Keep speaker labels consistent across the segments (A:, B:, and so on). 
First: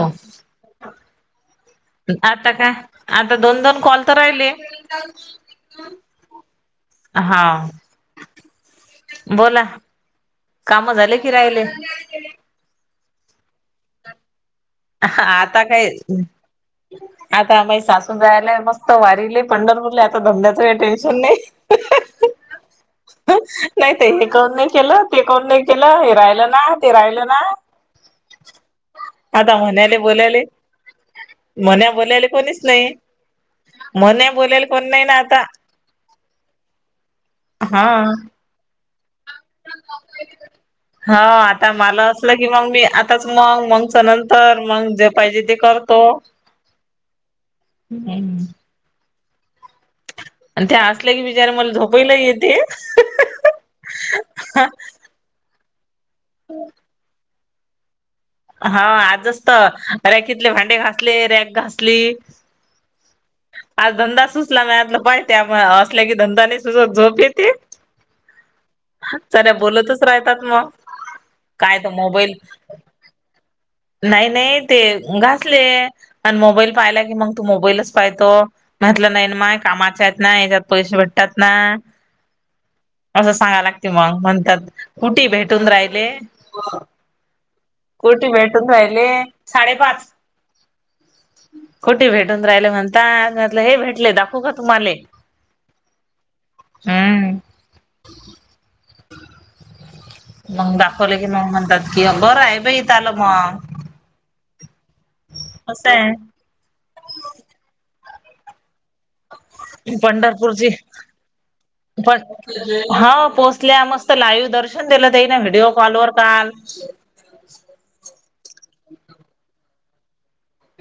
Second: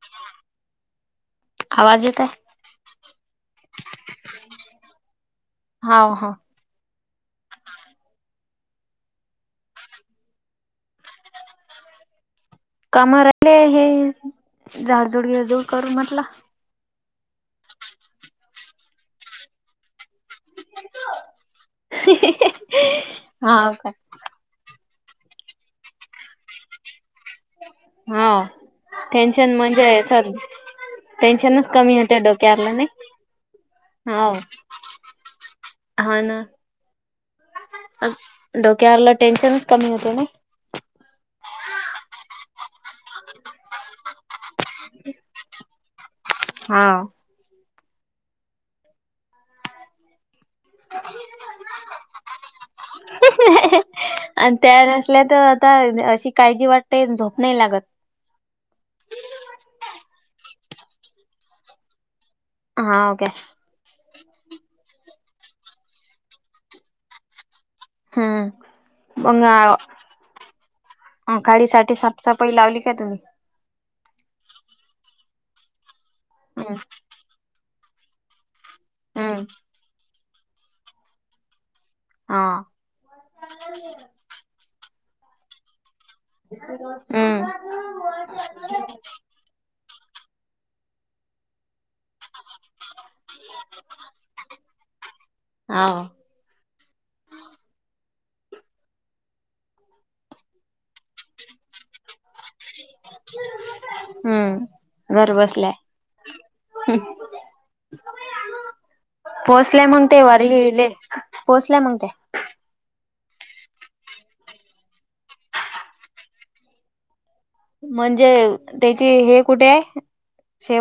A: हो.
B: आवाज येत आहे
A: आता का आता दोन दोन कॉल तर राहिले
B: हाव हाव
A: हा. बोला काम झाले की राहिले?
B: काम राहिले हे झाडझूड बिडझूड करू म्हटल
A: ह आता माय सासू जायलाय मस्त वारीले पंढरपूरला आता धंद्याचं काही टेन्शन नाही
B: हाव का
A: नाही ते हे करून नाही केलं ते कोण नाही केलं हे राहिलं ना, ते राहिलं ना
B: हा. टेन्शन
A: आता
B: म्हणजे
A: म्हणाले
B: अस
A: बोलायले
B: टेन्शनच
A: म्हण्या
B: कमी होते
A: बोलायले कोणीच
B: डोक्याला नाय.
A: नाही म्हण्या
B: हाव
A: बोलायला कोण नाही ना आता
B: हा ना
A: हा.
B: डोक्याला टेनशनच कमी होते ना
A: हा आता मला असलं की मग मी आताच मग मगच नंतर मग जे पाहिजे ते कर तो
B: हा.
A: हम्म. त्या असल्या की बिचाऱ्या मला झोपायला येते
B: आपल्या तर आता अशी काळजी वाटते अन झोप नाही लागत
A: हा आजच तर रॅकीतले भांडे घासले, रॅक घासली.
B: हां ओके.
A: आज धंदा सुचला नाही [unintelligible] प त्यामुळ असल्या की धंदा नाही सुचत झोप येते
B: हम्म
A: चले बोलतच रायतात मग
B: अ खाडी
A: काय तर
B: साठी
A: मोबाईल
B: साफसफई लावली का तुम्ही?
A: नाही नाही ते घासले आणि मोबाईल
B: हम्म
A: पाहिला की मग तू मोबाईलच पायतो म्हटलं, नाही ना
B: हम्म
A: माय? कामाच्यायात ना? याच्यात पैसे भेटतात ना?
B: हा
A: असं सांगा लागते मग. म्हणतात, कुठे भेटून राहिले?
B: हम. [inaudible]
A: कुटी भेटून राहिले साडेपाच. कोटे, भेटून राहिले म्हणतात? म्हटलं, हे भेटले. दाखवू का तुम्हाले?
B: हाव
A: हम्म. मग दाखवले की, मग म्हणतात. की बरंय, बाई त्यालं मग.
B: हम्म. घर बसल्या.
A: कसं आहे
B: [inaudible] पोहोचलाय मनते. वारी
A: पंढरपूरची
B: गेले, पोहोचलाय मनते.
A: हा पोचल्या. मस्त लाईव्ह दर्शन दिलं त्याईन. व्हिडिओ कॉलवर काल.
B: म्हणजे, त्याची हे कुठेय?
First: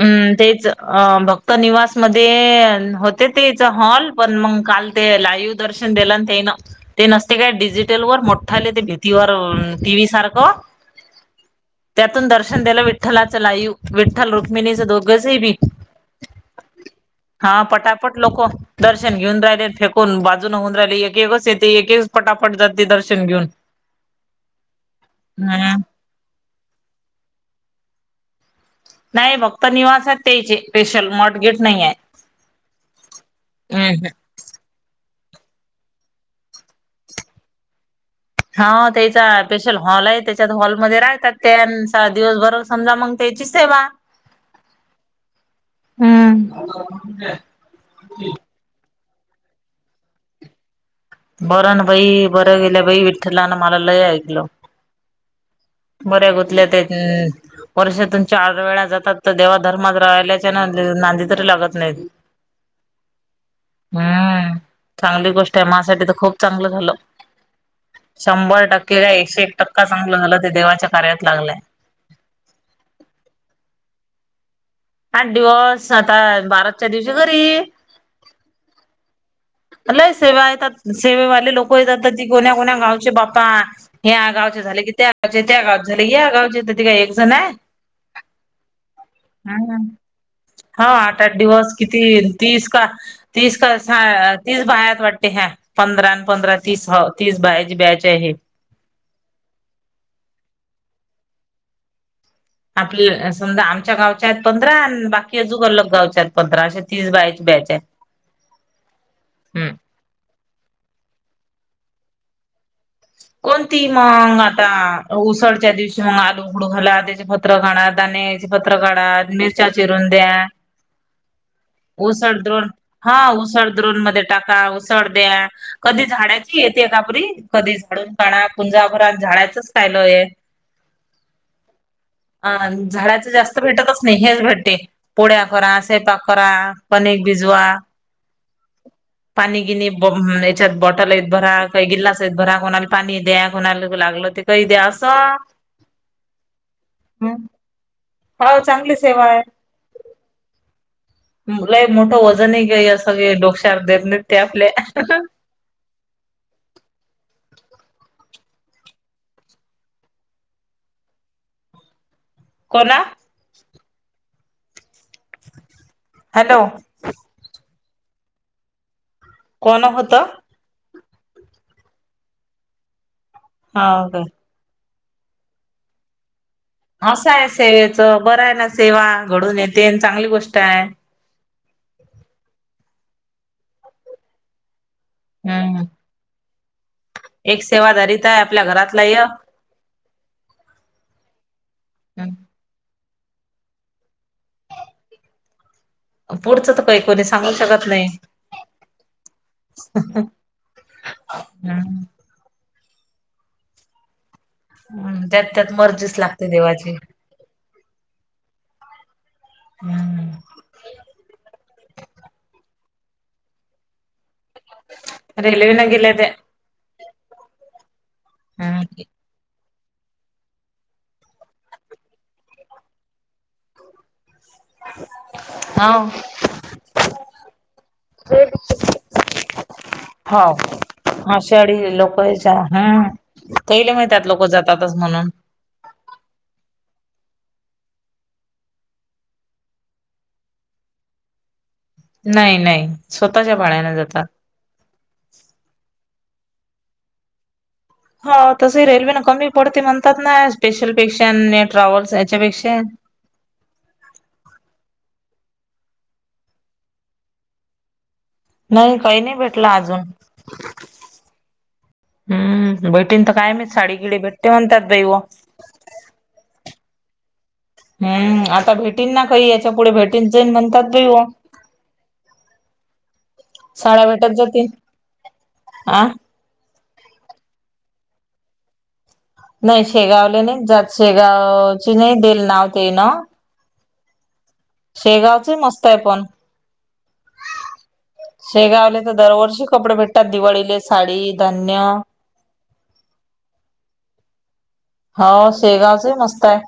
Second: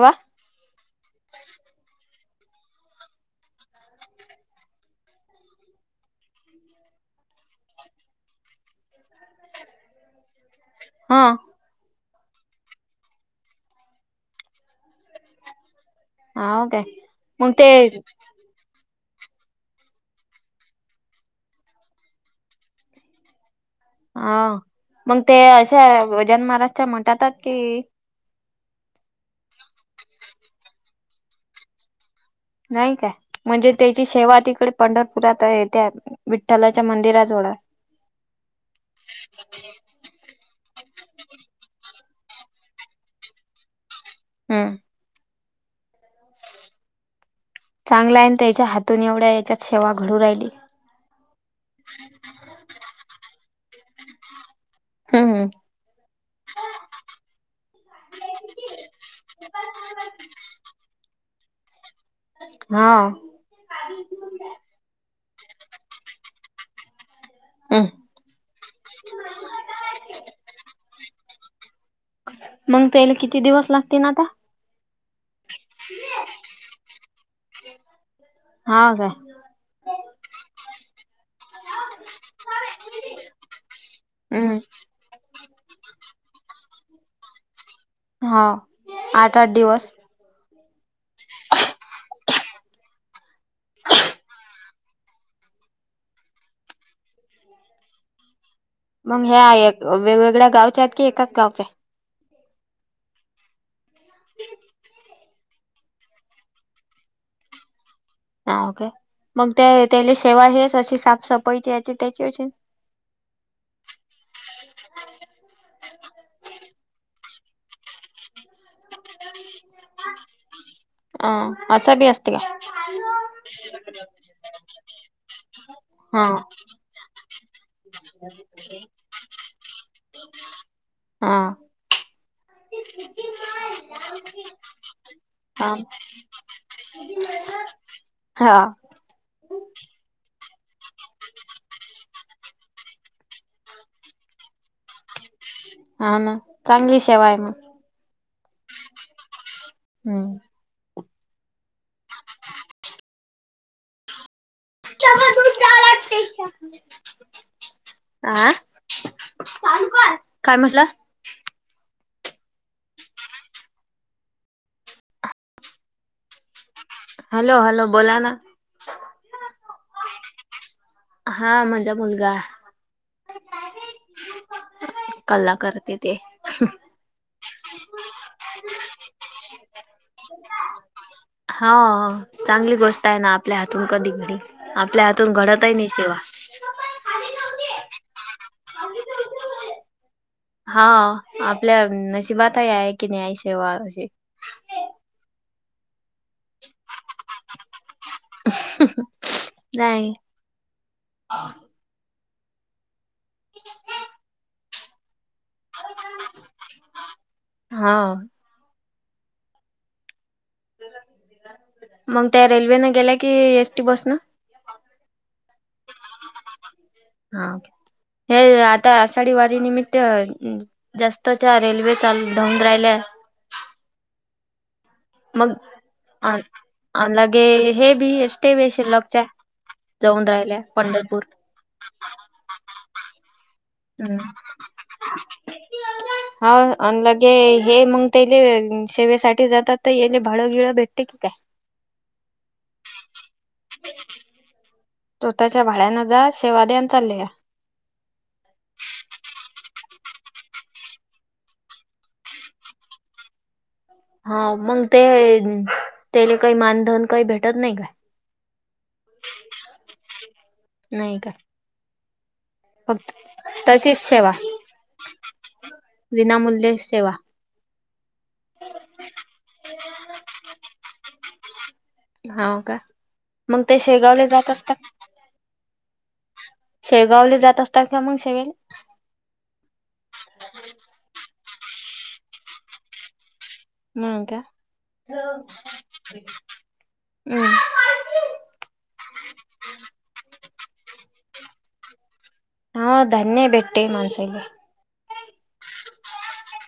A: हम्म, तेच. अ भक्त निवास मध्ये अ होते तेच हॉल. पण मग काल ते लाईव दर्शन देल न त्यायन. ते नसते काय, डिजिटलवर. मोठ्ठाले ते, भीतीवर टी व्ही सारखं.
B: हा.
A: त्यातून दर्शन द्यालं विठ्ठलाचं लाईव. विठ्ठल रुक्मिणीचं, दोघंच बी.
B: हा काय मग
A: हा,
B: ते
A: पटापट लोकं दर्शन घेऊन राहिले. फेकून बाजून होऊन राहिले. एक- एकच येते. एकच, फटाफट जाते दर्शन घेऊन. [inaudible]
B: हा, मग ते
A: हम्म
B: अशा, गजानन महाराजच्या मठातत की
A: नाही फक्त निवासय त्याचे. पेशल मटगेट नाहीये.
B: नाही काय? म्हणजे त्याची सेवा तिकड पंढरपुरात आहे. त्या विठ्ठलाच्या मंदिरा जवळात
A: हा, तेईचा पेशल हॉलय, त्याच्यात हॉलमध्ये राहतात त्या. दिवसभर समजा, मग त्याची सेवा.
B: हम्.
A: हम्. [inaudible]
B: चांगलाय न त्यायाच्या हातून, एवढ्या याच्यात सेवा घडून राहिली.
A: बरं, ना बाई. बरं, गेल्या बाई. विठ्ठलान मला, लय ऐकलं.
B: हम, हम.
A: बऱ्या गुतल्या ते. अ वर्षातून चार वेळा जातात. तर देवा धर्मात राहिला नांदले - नादी तरी लागत नाहीत.
B: [inaudible] हा.
A: हम्म. चांगली गोष्टय. माझसाठी तर, खूप चांगलं झालं. शंभर टक्के काय? एकशे - एक टक्का चांगलं झालं. ते देवाच्या कार्यात लागलंय.
B: मग त्याले, किती दिवस? लागतील आता.
A: आठ दिवस. आता बारासच्या दिवशी घरी.
B: हा काय
A: लय सेवायत. सेवेवाले लोक [unintelligible] ती कोण्या कोण्या गावचे बा्पा. ह्या
B: हम्म
A: गावचे झाले की त्या अच्छा, त्या गावचे झाली या गावचे. तिथ काय, एक जनय.
B: हा. आठ - आठ
A: हम्म
B: दिवस.
A: हा, आठ - आठ दिवस. किती? तीस का तीस का, सा तीस बायात वाटते, ह्या. पंधरा अन् पंधरा तीस. हो, तीस बायाची बॅचय ही.
B: मग ह्या एक... वेगवेगळ्या गावच्या हेत, की एकाच गावच्या ए?
A: आपली... समजा, आमच्या गावच्या हेत पंधरा नं बाकी केजू अंलग गावच्यात हेत पंधरा, अशा तीस बायाची ब्याच ए.
B: हा ओके. मग ते... त्याले शेवा हेस अशी, साफसफाईची याची त्याची... अशी
A: कोणती मग... आता उसळच्या दिवशी, मग आलू उघडू घाला, त्याच्या फ त्र काढा, दाण्यांची पत्र काढा, मिरच्या चिरून द्या
B: अं... असाबी असतं
A: उसळ
B: का?
A: द्रोण हा, उसळ द्रोण मध्ये टाका, उसळ द्या... कधी
B: हा
A: झाडाची येते काबरी कधी झाडून काढा... कुंजाभरात झाडाचंच
B: हा
A: [unintelligible] अं... झाडाचं जास्त भेटतच नई... हेच भेटते. पोड्या
B: हा
A: करा, सैपाक करा, कणिक भिजवा
B: हा.
A: पाणी गिनी... बॉ... याच्यात बॉटलेत भरा... काई गिल्लास [unintelligible] भरा... कोणाला पाणी द्या, कोणाला लागलं, ते कही द्या... असं
B: हा ना... चांगली शेवा ये मग.
A: हाव... चांगली सेवा ए.
B: हू.
A: लई मोठं वजन ए गं... या सगळ्या डोकशात... देत नइत ते आपल्या
B: [unintelligible] आ... काय म्हटला?
A: कोना? हॅलो.
B: हलो हलो... बोला ना
A: कोण होतं?
B: हा... माझा मुलगा.
A: हा... काय?
B: कल्ला करते ते.
A: असं आहे सेवेचं... बरं हाये ना सेवा, घडून येते... अन चांगली गोष्ट ए.
B: हाव... चांगली गोष्ट ए ना... आपल्या हातून कधी घडेल, आपल्या हात हातून, घडतही
A: हम्म
B: नई सेवा
A: एक सेवाधारी... तं हाये... आपल्या घरातला यक
B: हा, आपल्या नशिबातही... आहे की नई आईसेवा अशी.
A: पुढचं तर काई, कुणी सांगू शकत नई.
B: नाही.
A: हम्म. हम्म, त्यात त्यात मर्जीच लागते देवाची.
B: हां.
A: हम्म.
B: मग त्या रेल्वेने गेल्या, की एसटी बसनं?
A: रेल्वेने गेल्या त्या.
B: हा ओके... हे आता
A: हम्म
B: आषाढी वारी निमित त्या... जास्तच्या रेल्वे चालू... धावू राहिल्या ना. मग... अन... अन लागे.... हे बी [unintelligible] च्या जाऊन
A: हाव
B: राहिल्या... पंढरपूर.
A: आषाढी लोक हम्म... त्येले
B: हं.
A: माहित्यात... लोकं जातातच म्हणून.
B: हा... अन, लगे... हे मग तेले... सेवेसाठी जातात तर... येले भाडं गिळं भेटते की काय?
A: नई नई... स्वतःच्या भाड्याने जातात.
B: तोतच्या भाड्यानं जा शेवा द्यान चाल्या.
A: हो तस रेल्वे न कमी पडते म्हणतात ना स्पेशल पेक्षा आणि ट्रॅव्हल्स याच्यापेक्षा
B: हा मग ते त्याला काही मानधन काही भेटत नाही काय?
A: नाही काही नाही भेटलं अजून.
B: नाही काय?
A: हम्म
B: फक्त
A: बेटीन तर काय मी साडी गिडी भेटते म्हणतात बै व
B: विनामूल्ये सेवा.
A: हम्म आता भेटीन ना काही याच्या पुढे भेटीन जाईन म्हणतात बैव
B: हो का मग ते शेगावले जातात का?
A: आह.
B: शेळगावले जात असतात काि मग शेवेला
A: नाही शेगावले नाही जात शेगावची नाही देल नाव ते ना.
B: हम् का हम्.
A: शेगावचे मस्त आहे पण शेगावले तर दरवर्षी कपडे भेटतात दिवाळीले साडी धान्य.
B: हा धन्य भेटे मनसेले.
A: हो शेगावच मस्त आहे.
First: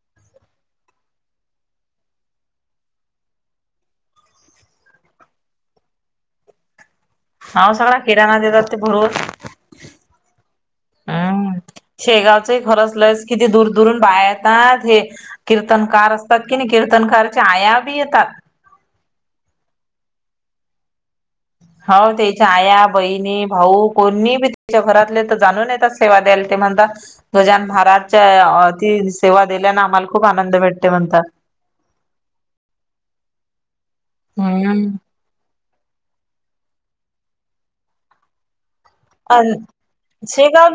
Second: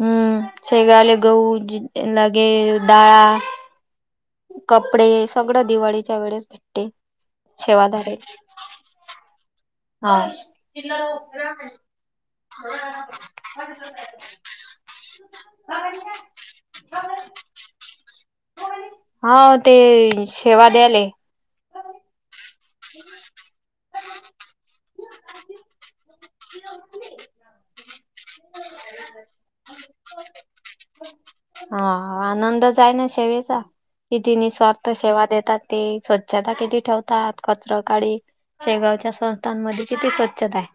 B: हम्म शेगावले गहू लगे डाळ कपडे सगळं दिवाळीच्या वेळेस भेटते.
A: हव सगळा
B: सेवाधारे
A: किराणा देतात ते भरून.
B: [unintelligible]
A: शेगावचं खरंच लस किती दूर दुरून बाहे येतात हे कीर्तनकार. तिथ की नाही कीर्तनकारच्या आया बी येतात.
B: हा ते सेवा द्याले.
A: हो तेच छाया, बहिणी, भाऊ कोणी बी त्याच्या घरातले तर जाणून येतात सेवा द्यायला ते म्हणता गजानन महाराजाच्या अ ती सेवा दिल्याने आम्हाला खूप आनंद भेटते म्हणतात.
B: हा आनंदच आहे ना सेवेचा किती
A: हम्म
B: निस्वार्थ सेवा देतात. ते स्वच्छता केली ठेवतात कचरा काळी शेगावच्या. संस्थांमध्ये किती स्वच्छता आहे.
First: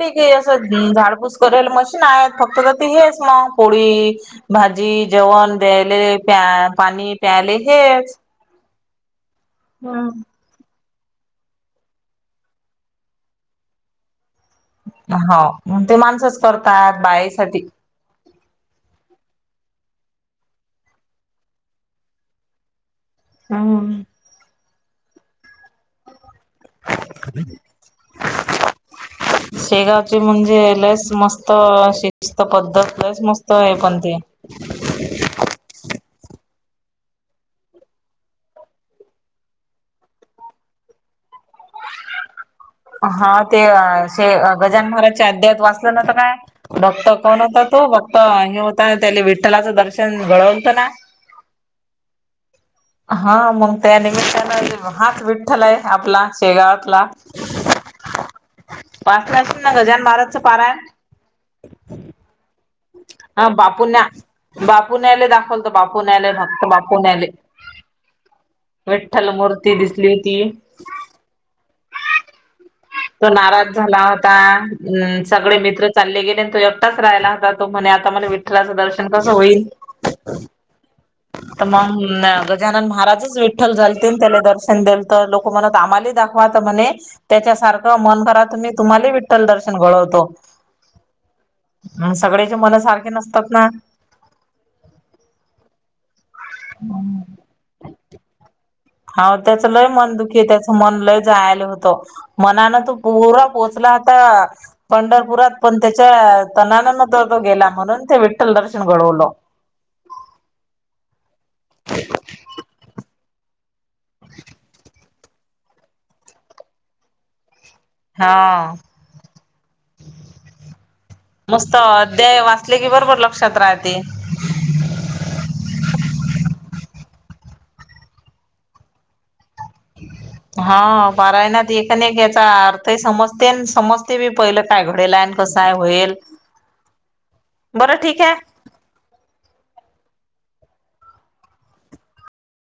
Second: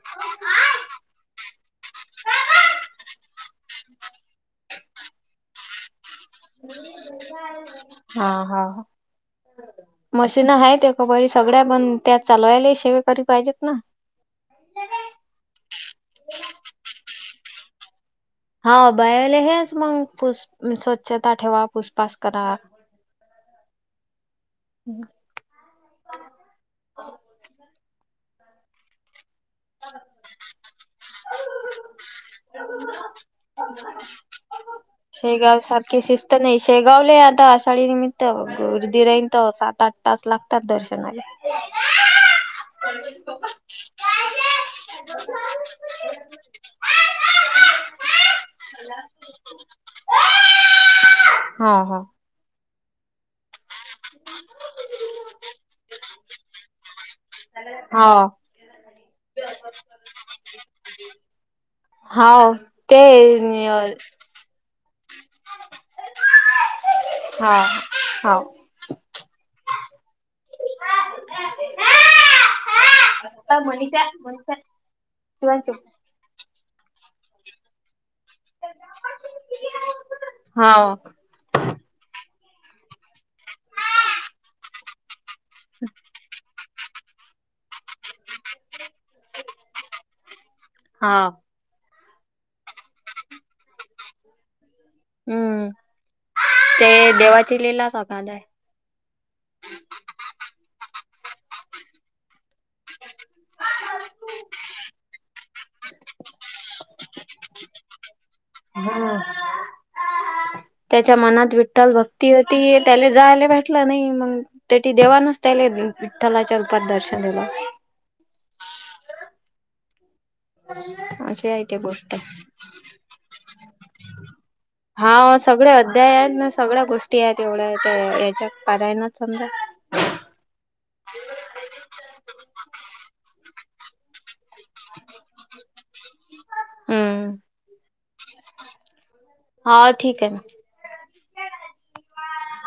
A: हम झाडपूस करेल मशीन आहेत फक्त तर ती हेच म पोळी भाजी, जेवण द्यायले प्या पाणी प्यायले हेच.
B: हा हा हा.
A: हम.
B: ना आहे का बरी सगळ्या पण त्यात चालवायलािशेव करी पाहिजेत ना.
A: हो मग ते माणसच करतात बाहेसाठी.
B: हा बायाले हेच मग पुस स्वच्छता ठेवा पुसपास करा.
A: ह.
B: हम्.
A: [inaudible] शेगावची म्हणजे लयस मस्त, शिस्त पद्धत लस मस्त आहे पण ते.
B: शेगाव सारखी शिस्त नाही शेगावला आता आषाढी निमित्त गधराईनंत सात, आठ. तास लागतात दर्शना.
A: [inaudible] हां तेे अ शे गजानन महाराजांच्या अध्यायात वाचलं नव्हतं काय? भक्त कोण होता तो? भक्त आणि हे होता त्याले विठ्ठलाचं दर्शन घडवलतं ना.
B: हां हा.
A: हा मंग त्या निमित्तानं हाच विठ्ठलाय आपला शेगावातला.
B: हाव
A: पाचला असणार ना गजान महाराजांच पारायण?
B: हाव ते अ
A: बापू न्यायले दाखवल बापू न्यायले फक्त बापू न्यायले.
B: हा हाव.
A: विठ्ठल मूर्ती दिसली हुती. तो नाराज झाला
B: मनीषा
A: होता सगळे मित्र चालले गेले अन् तो एकटाच राहिला होता. तो म्हणे आता मले विठ्ठलाचं दर्शन कसं होईल?
B: हांव.
A: तर मग गजानन महाराजच विठ्ठल झालतेन त्याला दर्शन देल तर लोकं म्हणतं आम्हालेही दाखवा आता म्हणे. त्याच्यासारखं मन भरा तुम्ही तुम्हालाही विठ्ठल दर्शन घडवतो.
B: हा.
A: म सगळ्याचे मन सारखे नसतात ना.
B: हम्म, ते देवाची लिलाच आखाद आय.
A: हाव त्याच लय मन दुखी आय त्याच मन लय जायले होतं. मनानं तो पूरा पोहचला होता. पंढरपुरात पण त्याच्या तणानन तर तो गेला म्हणून ते वि
B: हम्म त्याच्या मनात विठ्ठल भक्ती होती त्याला जायले भेट टलं नाई मंग तेटी देवानच त्याले विठ्ठलाच्या रूपात दर्शन दिलं.
A: हा.
B: अशी आहे
A: मस्त
B: ते गोष्ट
A: अध्याय वाचले की बरोबर लक्षात राहते.
B: हा सगळे अध्याय आयत ना सगळ्या गोष्टी आयत एवढ्या त्या याच्यात पारायनात समजा.
A: [inaudible] हा पारायणात एक न एक याचा अर्थ ही समजते अन समजते बी पहिलं काय घडेल आयन. कसं आय होयल.
B: हम्म.
A: बरं ठीक ए
B: हाव ठीक आय.